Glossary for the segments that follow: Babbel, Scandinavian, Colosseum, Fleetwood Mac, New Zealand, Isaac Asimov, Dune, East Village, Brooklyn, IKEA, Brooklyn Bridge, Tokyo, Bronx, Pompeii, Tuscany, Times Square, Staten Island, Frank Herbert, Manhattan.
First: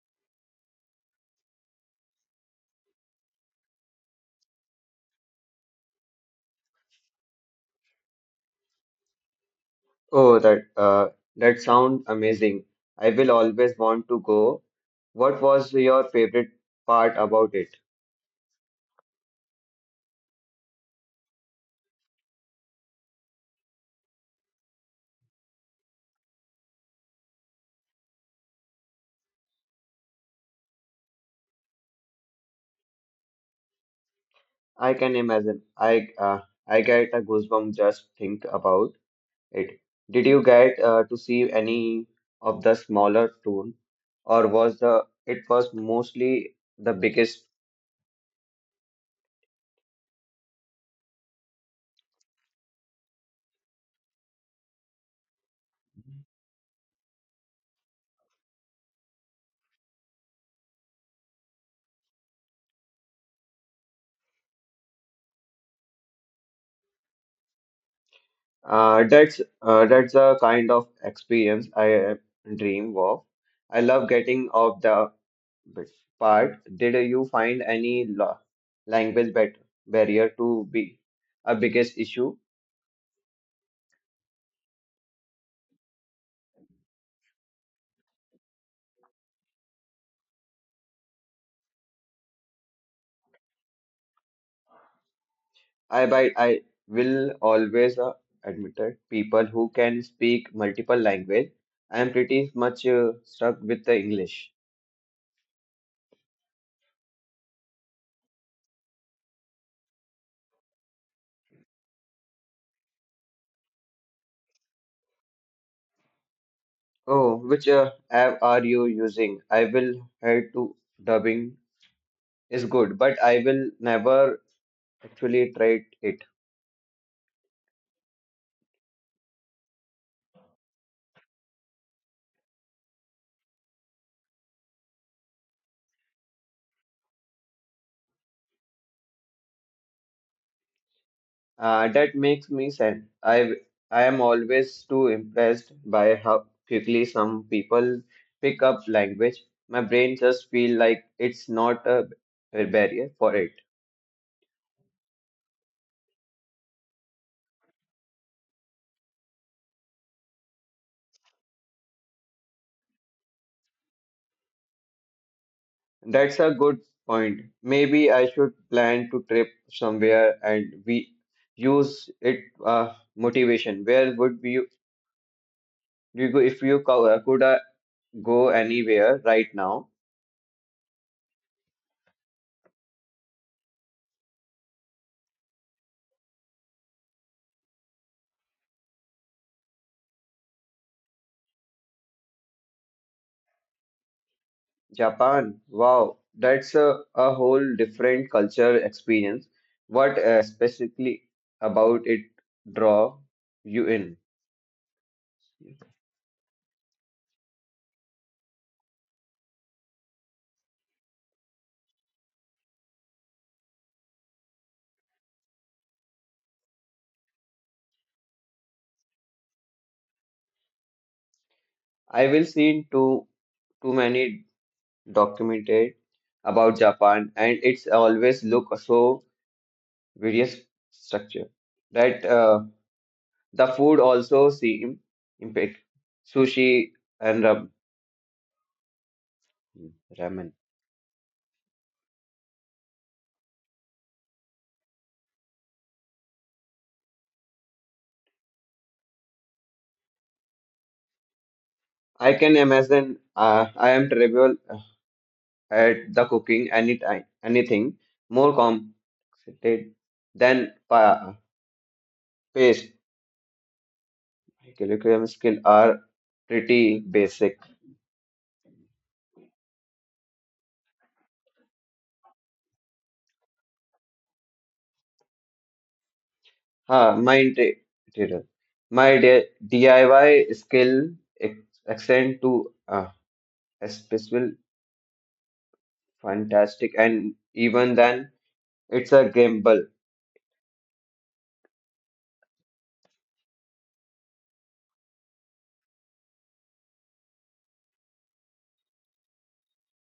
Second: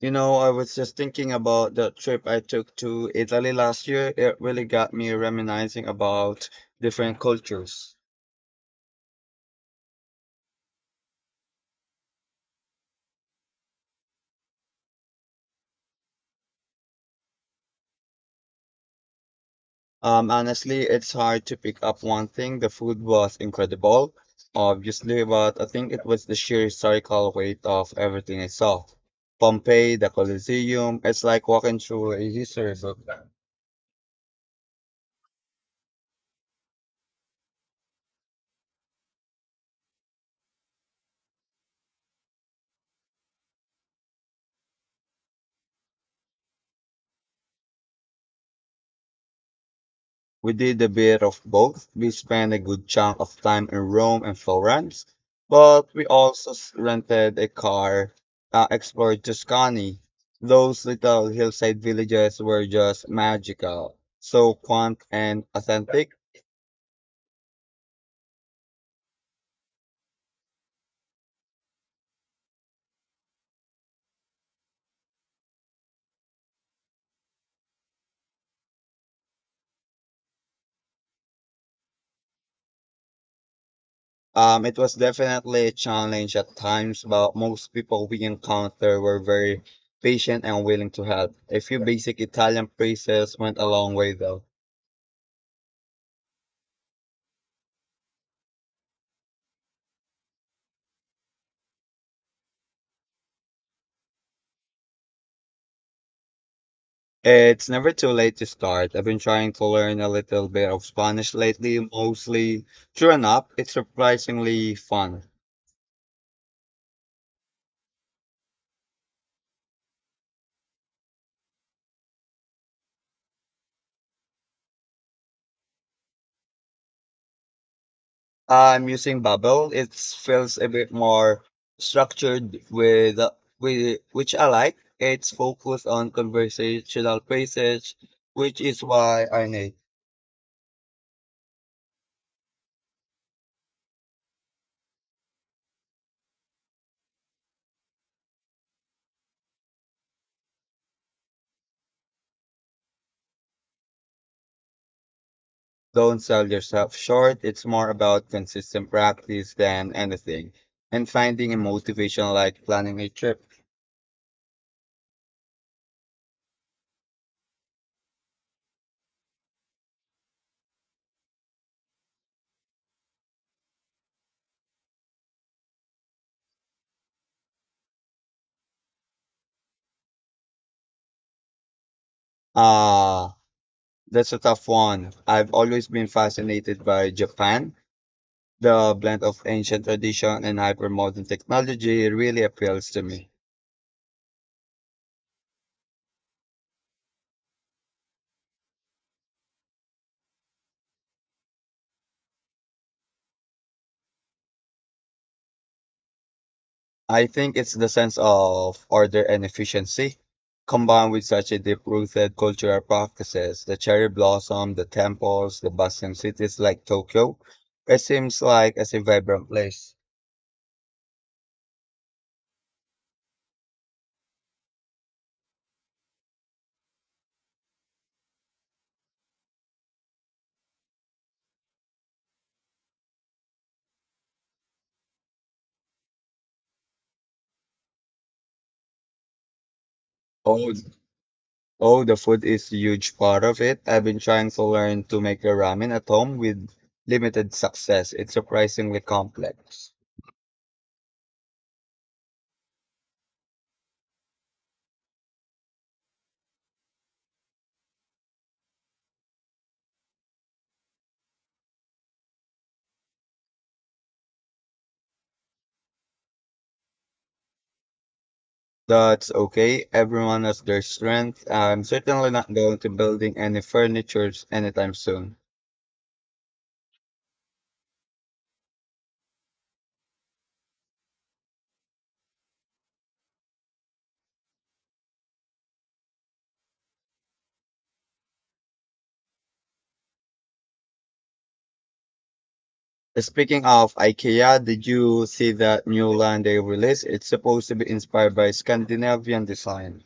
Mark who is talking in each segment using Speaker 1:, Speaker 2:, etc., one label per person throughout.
Speaker 1: You know, I was just thinking about the trip I took to Italy last year. It really got me reminiscing about different cultures.
Speaker 2: Oh, that sounds amazing. I will always want to go. What was your favorite part about it?
Speaker 1: Honestly, it's hard to pick up one thing. The food was incredible, obviously, but I think it was the sheer historical weight of everything I saw. Pompeii, the Colosseum, it's like walking through a history book.
Speaker 2: I can imagine. I get a goosebump just think about it. Did you get to see any of the smaller town, or was the it was mostly the biggest.
Speaker 1: We did a bit of both. We spent a good chunk of time in Rome and Florence, but we also rented a car, explored Tuscany. Those little hillside villages were just magical, so quaint and authentic.
Speaker 2: That's the kind of experience I dream of. I love getting off the bit part. Did you find any la language bat barrier to be a biggest issue?
Speaker 1: It was definitely a challenge at times, but most people we encountered were very patient and willing to help. A few basic Italian phrases went a long way, though.
Speaker 2: I will always admit it. People who can speak multiple language, I am pretty much stuck with the English.
Speaker 1: It's never too late to start. I've been trying to learn a little bit of Spanish lately, mostly through an app. It's surprisingly fun.
Speaker 2: Oh, which app are you using? I will head to dubbing is good, but I will never actually tried it.
Speaker 1: I'm using Babbel. It feels a bit more structured with, which I like. It's focused on conversational phrases, which is why I need.
Speaker 2: That makes me sad. I am always too impressed by how quickly some people pick up language. My brain just feel like it's not a barrier for it.
Speaker 1: Don't sell yourself short. It's more about consistent practice than anything, and finding a motivation like planning a trip.
Speaker 2: That's a good point. Maybe I should plan to trip somewhere and we use it motivation. You go if you could go anywhere right now?
Speaker 1: Uh That's a tough one. I've always been fascinated by Japan. The blend of ancient tradition and hypermodern technology really appeals to me.
Speaker 2: Japan, wow, that's a whole different culture experience. What specifically about it draw you in?
Speaker 1: I think it's the sense of order and efficiency combined with such a deep-rooted cultural practices, the cherry blossom, the temples, the bustling cities like Tokyo. It seems like a vibrant place.
Speaker 2: I will seen too many documented about Japan, and it's always look so various structure that the food also seem impact sushi and ramen.
Speaker 1: Oh, Oh, the food is a huge part of it. I've been trying to learn to make a ramen at home with limited success. It's surprisingly complex.
Speaker 2: I can imagine. I am travel. At the cooking any time, anything more complicated than paste. My curriculum skills are pretty basic.
Speaker 1: That's okay. Everyone has their strength. I'm certainly not going to building any furnitures anytime soon.
Speaker 2: Huh, my interior. My DIY skill extend to special fantastic and even then it's a gamble.
Speaker 1: Speaking of IKEA, did you see that new line they released? It's supposed to be inspired by Scandinavian design.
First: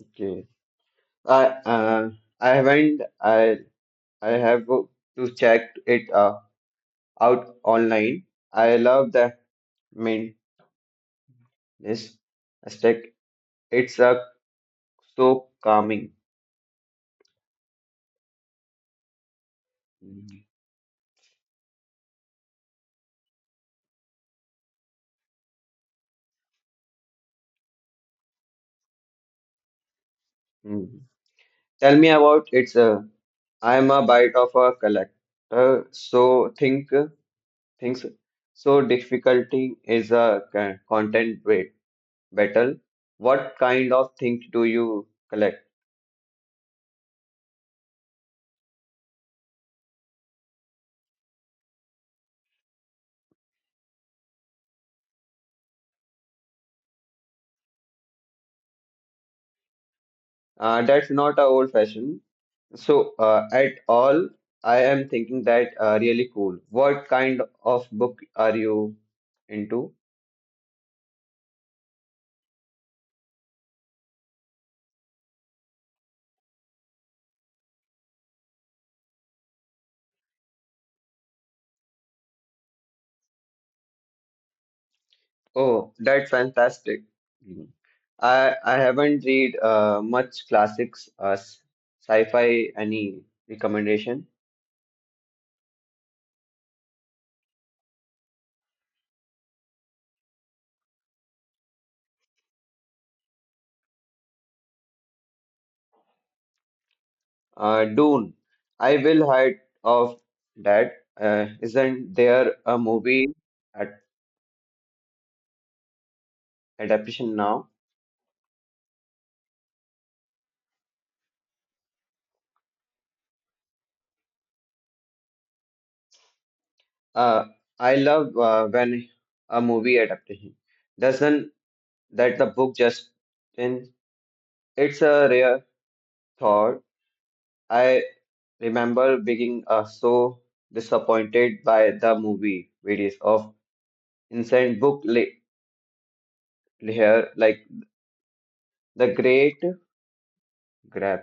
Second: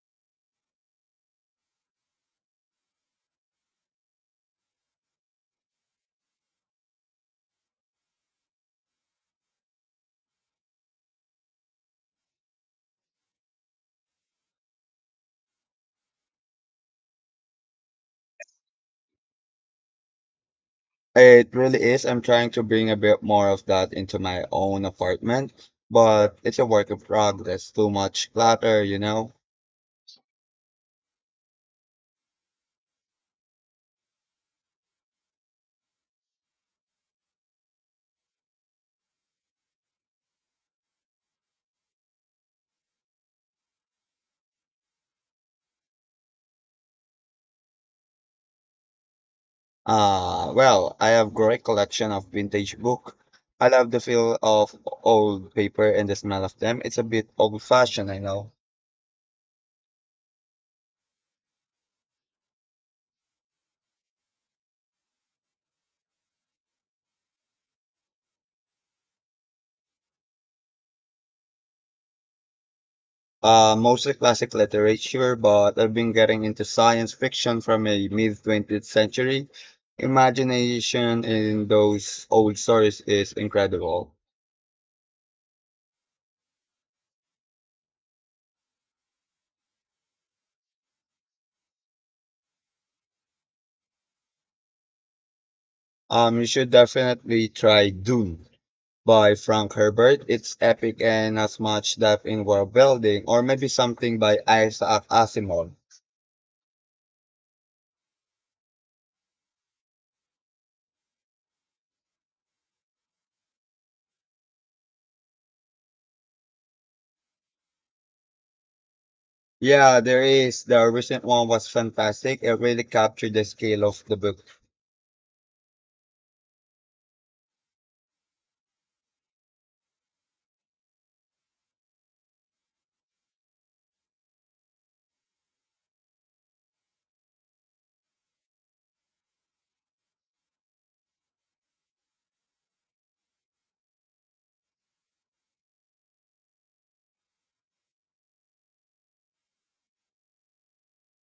Speaker 2: Okay. I uh, I haven't I have to check it out online. I love that. Yes, Aztec. It's a so calming. Mhm.
Speaker 1: It really is. I'm trying to bring a bit more of that into my own apartment, but it's a work in progress. Too much clutter.
Speaker 2: Mhm. Tell me about it's a. I'm a bite of a collector, so think things. So difficulty is a content weight battle. What kind of things do you collect?
Speaker 1: Well, I have great collection of vintage book. I love the feel of old paper and the smell of them. It's a bit old fashioned, I know.
Speaker 2: That's not a old fashioned. So at all, I am thinking that really cool. What kind of book are you into?
Speaker 1: Mostly classic literature, but I've been getting into science fiction from a mid 20th century. Imagination in those old stories is incredible.
Speaker 2: Oh, that's fantastic. Hmm. I haven't read much classics sci-fi any recommendation.
Speaker 1: You should definitely try Dune by Frank Herbert. It's epic and has much depth in world building, or maybe something by Isaac Asimov.
Speaker 2: Dune. I will hide of that. Isn't there a movie ad adaptation now?
Speaker 1: Yeah, there is. The recent one was fantastic. It really captured the scale of the book.
Speaker 2: Uh, I love when a movie adaptation doesn't that the book just in it's a rare thought. I remember being so disappointed by the movie videos of insane book here like the great grab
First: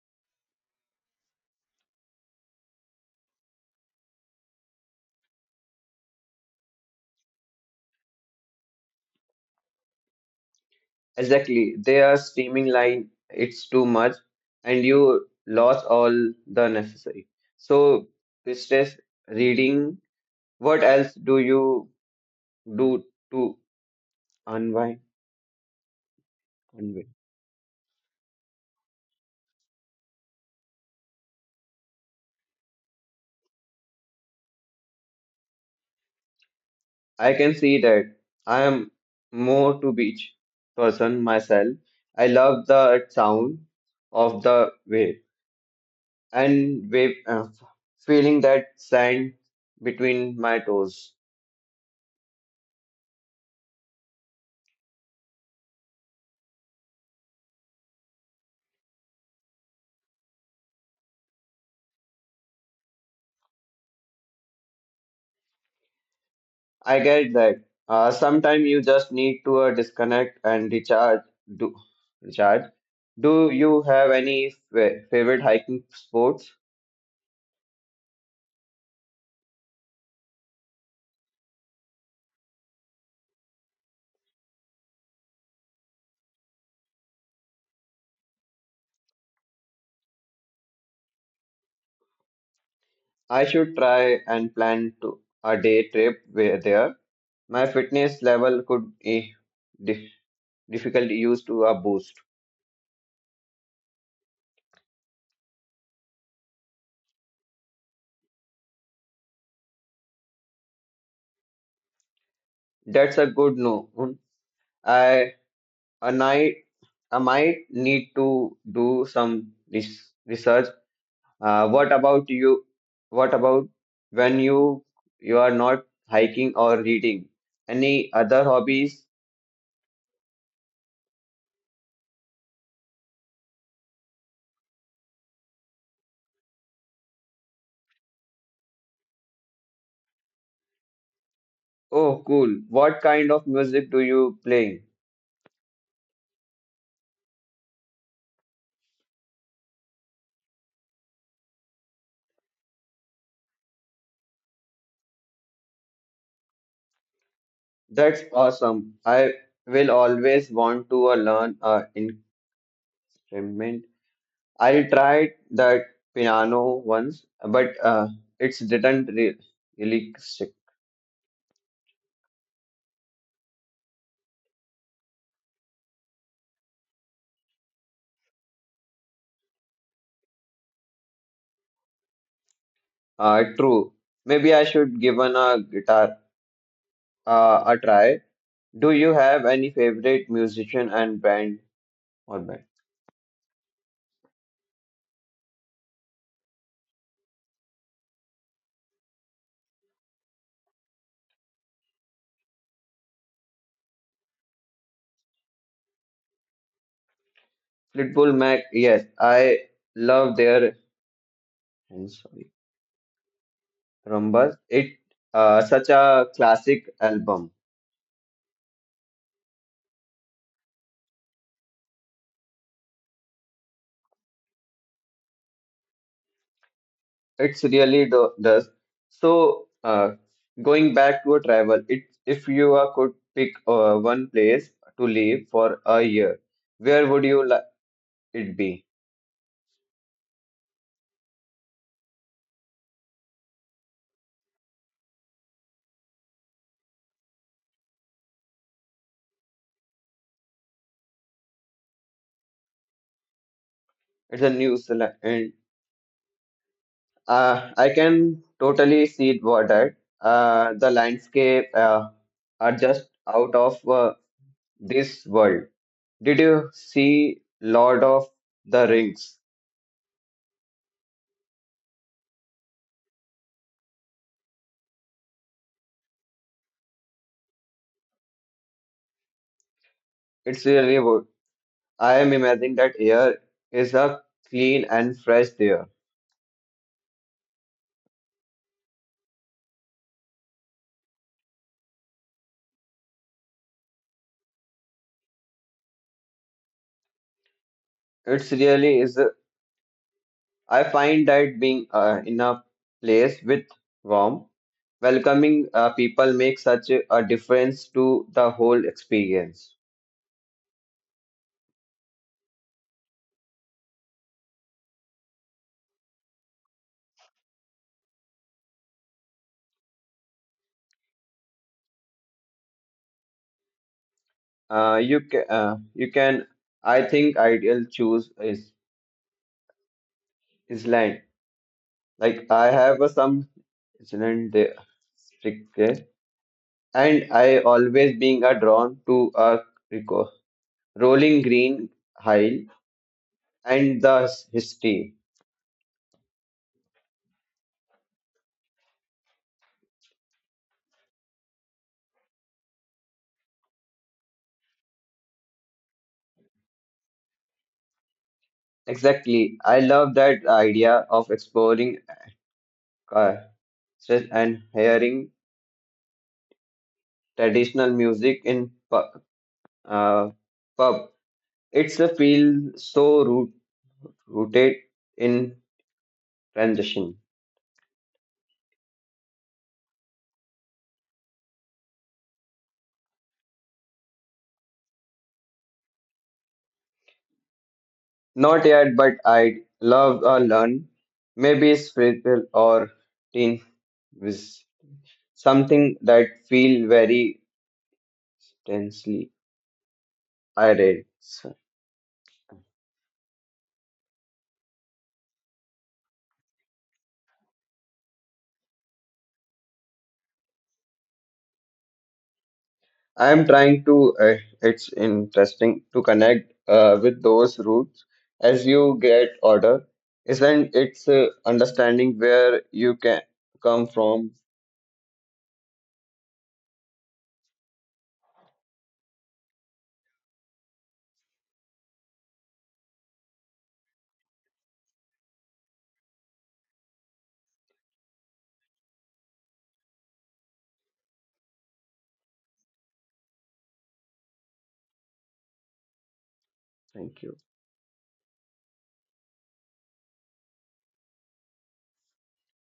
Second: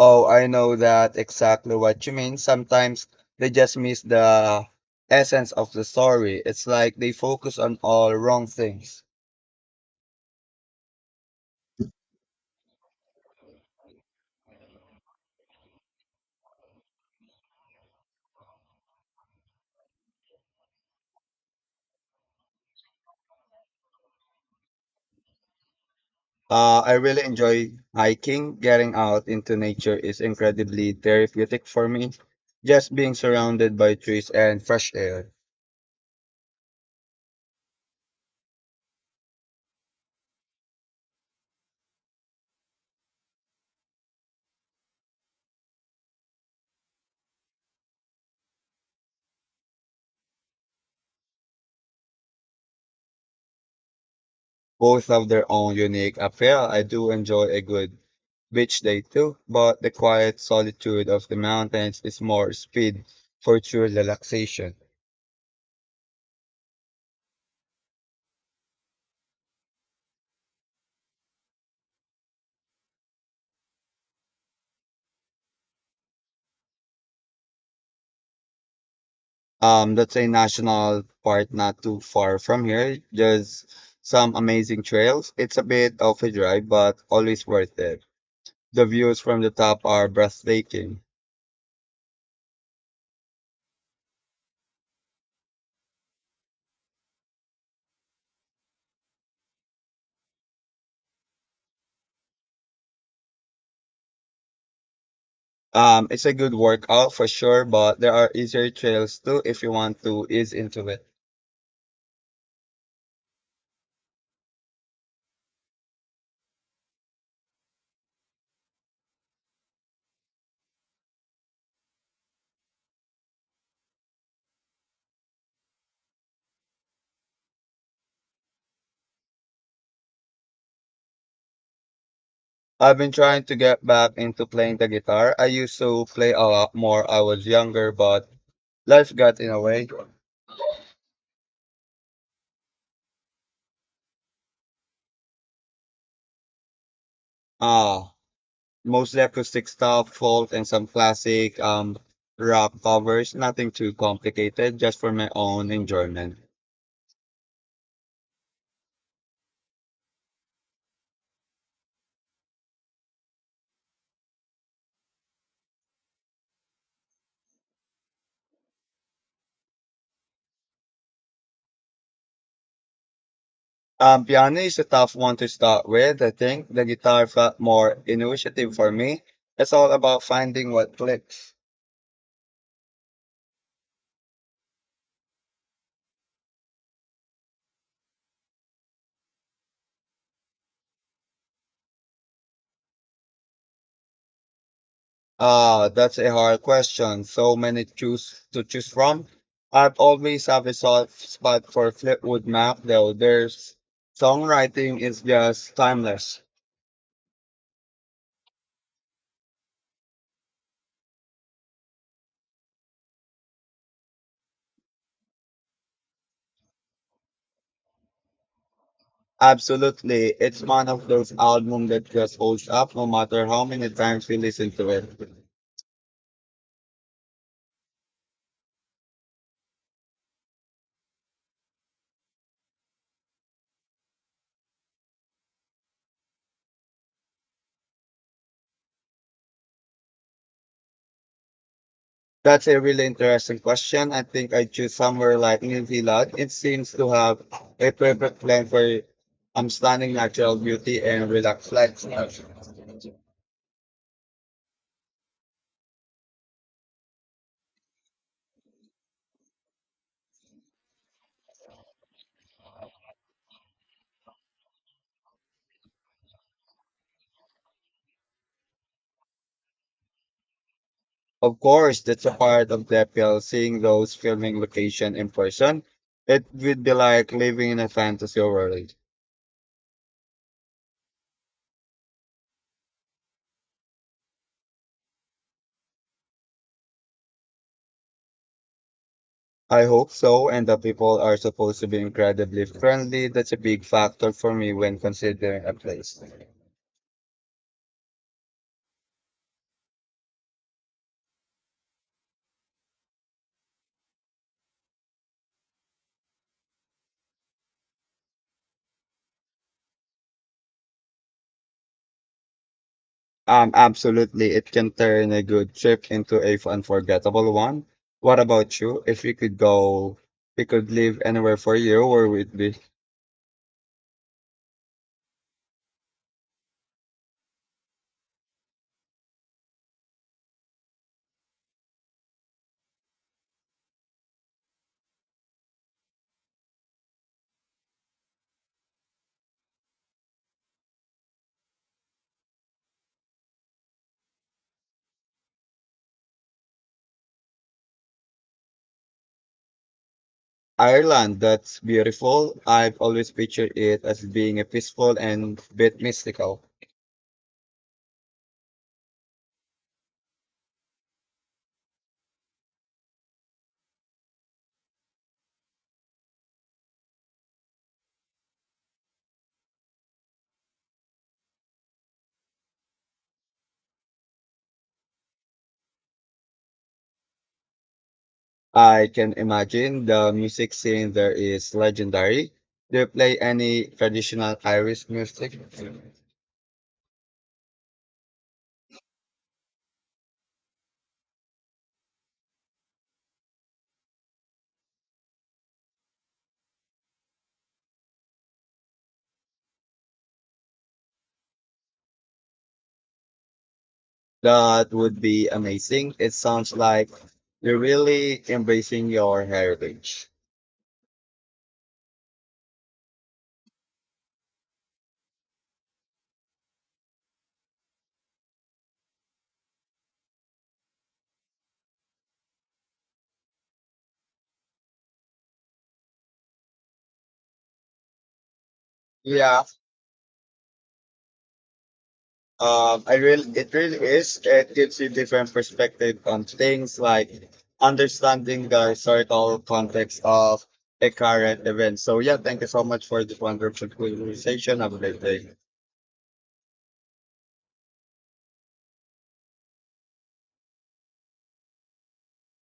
Speaker 1: Oh, I know that exactly what you mean. Sometimes they just miss the essence of the story. It's like they focus on all wrong things.
Speaker 2: exactly they are streaming line. It's too much and you lost all the necessary so stress reading. What else do you do to unwind
Speaker 1: I
Speaker 2: unwind?
Speaker 1: really enjoy hiking. Getting out into nature is incredibly therapeutic for me. Just being surrounded by trees and fresh air.
Speaker 2: I can see that. I am more to beach person myself. I love the sound of the wave and wave feeling that sand between my toes.
Speaker 1: Both have their own unique appeal. I do enjoy a good beach day too, but the quiet solitude of the mountains is more speed for true relaxation.
Speaker 2: I get that. Sometimes you just need to disconnect and Do recharge. Do you have any favorite hiking sports?
Speaker 1: That's a national park not too far from here. There's some amazing trails. It's a bit of a drive, but always worth it. The views from the top are breathtaking.
Speaker 2: I should try and plan to a day trip where there. My fitness level could be dif- difficult use to a boost.
Speaker 1: It's a good workout for sure, but there are easier trails too if you want to ease into it.
Speaker 2: That's a good no. I a night I might need to do some research. What about you? What about when you are not hiking or reading? Any other hobbies?
Speaker 1: I've been trying to get back into playing the guitar. I used to play a lot more I was younger, but life got in the way.
Speaker 2: Oh, cool. What kind of music do you play?
Speaker 1: Ah, Mostly acoustic stuff, folk, and some classic rock covers. Nothing too complicated, just for my own enjoyment.
Speaker 2: That's awesome. I will always want to learn an instrument. I tried that piano once, but it's didn't re really stick.
Speaker 1: Piano is a tough one to start with. I think the guitar felt more intuitive for me. It's all about finding what clicks.
Speaker 2: True. Maybe I should give an a guitar a try. Do you have any favorite musician and band or band?
Speaker 1: That's a hard question. So many choose from. I've always have a soft spot for Fleetwood Mac, though. Their songwriting is just timeless.
Speaker 2: Fleetwood Mac, yes, I love their I'm sorry, Rumbas. It such a classic album.
Speaker 1: Absolutely, it's one of those albums that just holds up no matter how many times we listen to it.
Speaker 2: It's really do does. So going back to a travel, it if you could pick one place to live for a year, where would you like it be?
Speaker 1: That's a really interesting question. I think I'd choose somewhere like New Zealand. It seems to have a perfect blend for stunning natural beauty and relaxed lifestyle.
Speaker 2: It's a new Zealand. I can totally see it what that. The landscape are just out of this world. Did you see Lord of the Rings?
Speaker 1: Of course, that's a part of the appeal, seeing those filming location in person. It would be like living in a fantasy world.
Speaker 2: It's really good. I am imagining that air is a clean and fresh air.
Speaker 1: I hope so, and the people are supposed to be incredibly friendly. That's a big factor for me when considering a place.
Speaker 2: It's really is. I find that being in a place with warm, welcoming people makes such a difference to the whole experience.
Speaker 1: Absolutely. It can turn a good trip into a unforgettable one. What about you? If you could go, we could live anywhere for you, where would it be?
Speaker 2: You can. I think ideal choose is Iceland. Like I have some Iceland there, stick there, and I always being a drawn to a reco rolling green hill and the history.
Speaker 1: Ireland, that's beautiful. I've always pictured it as being a peaceful and bit mystical.
Speaker 2: Exactly, I love that idea of exploring uh, stress and hearing traditional music in uh, pub. It's a feel so rooted in transition.
Speaker 1: I can imagine the music scene there is legendary. Do you play any traditional Irish music?
Speaker 2: Not yet, but I'd love a learn. Maybe spiritual or teen with something that feel very tensely. I read. So
Speaker 1: That would be amazing. It sounds like you're really embracing your heritage.
Speaker 2: I'm trying to. It's interesting to connect with those roots as you get older, isn't it's understanding where you can come from.
Speaker 1: Yeah, it really is. It gives you different perspective on things like understanding the historical context of a current event. So yeah, thank you so much for this wonderful conversation. Have a great day.
Speaker 2: Thank you.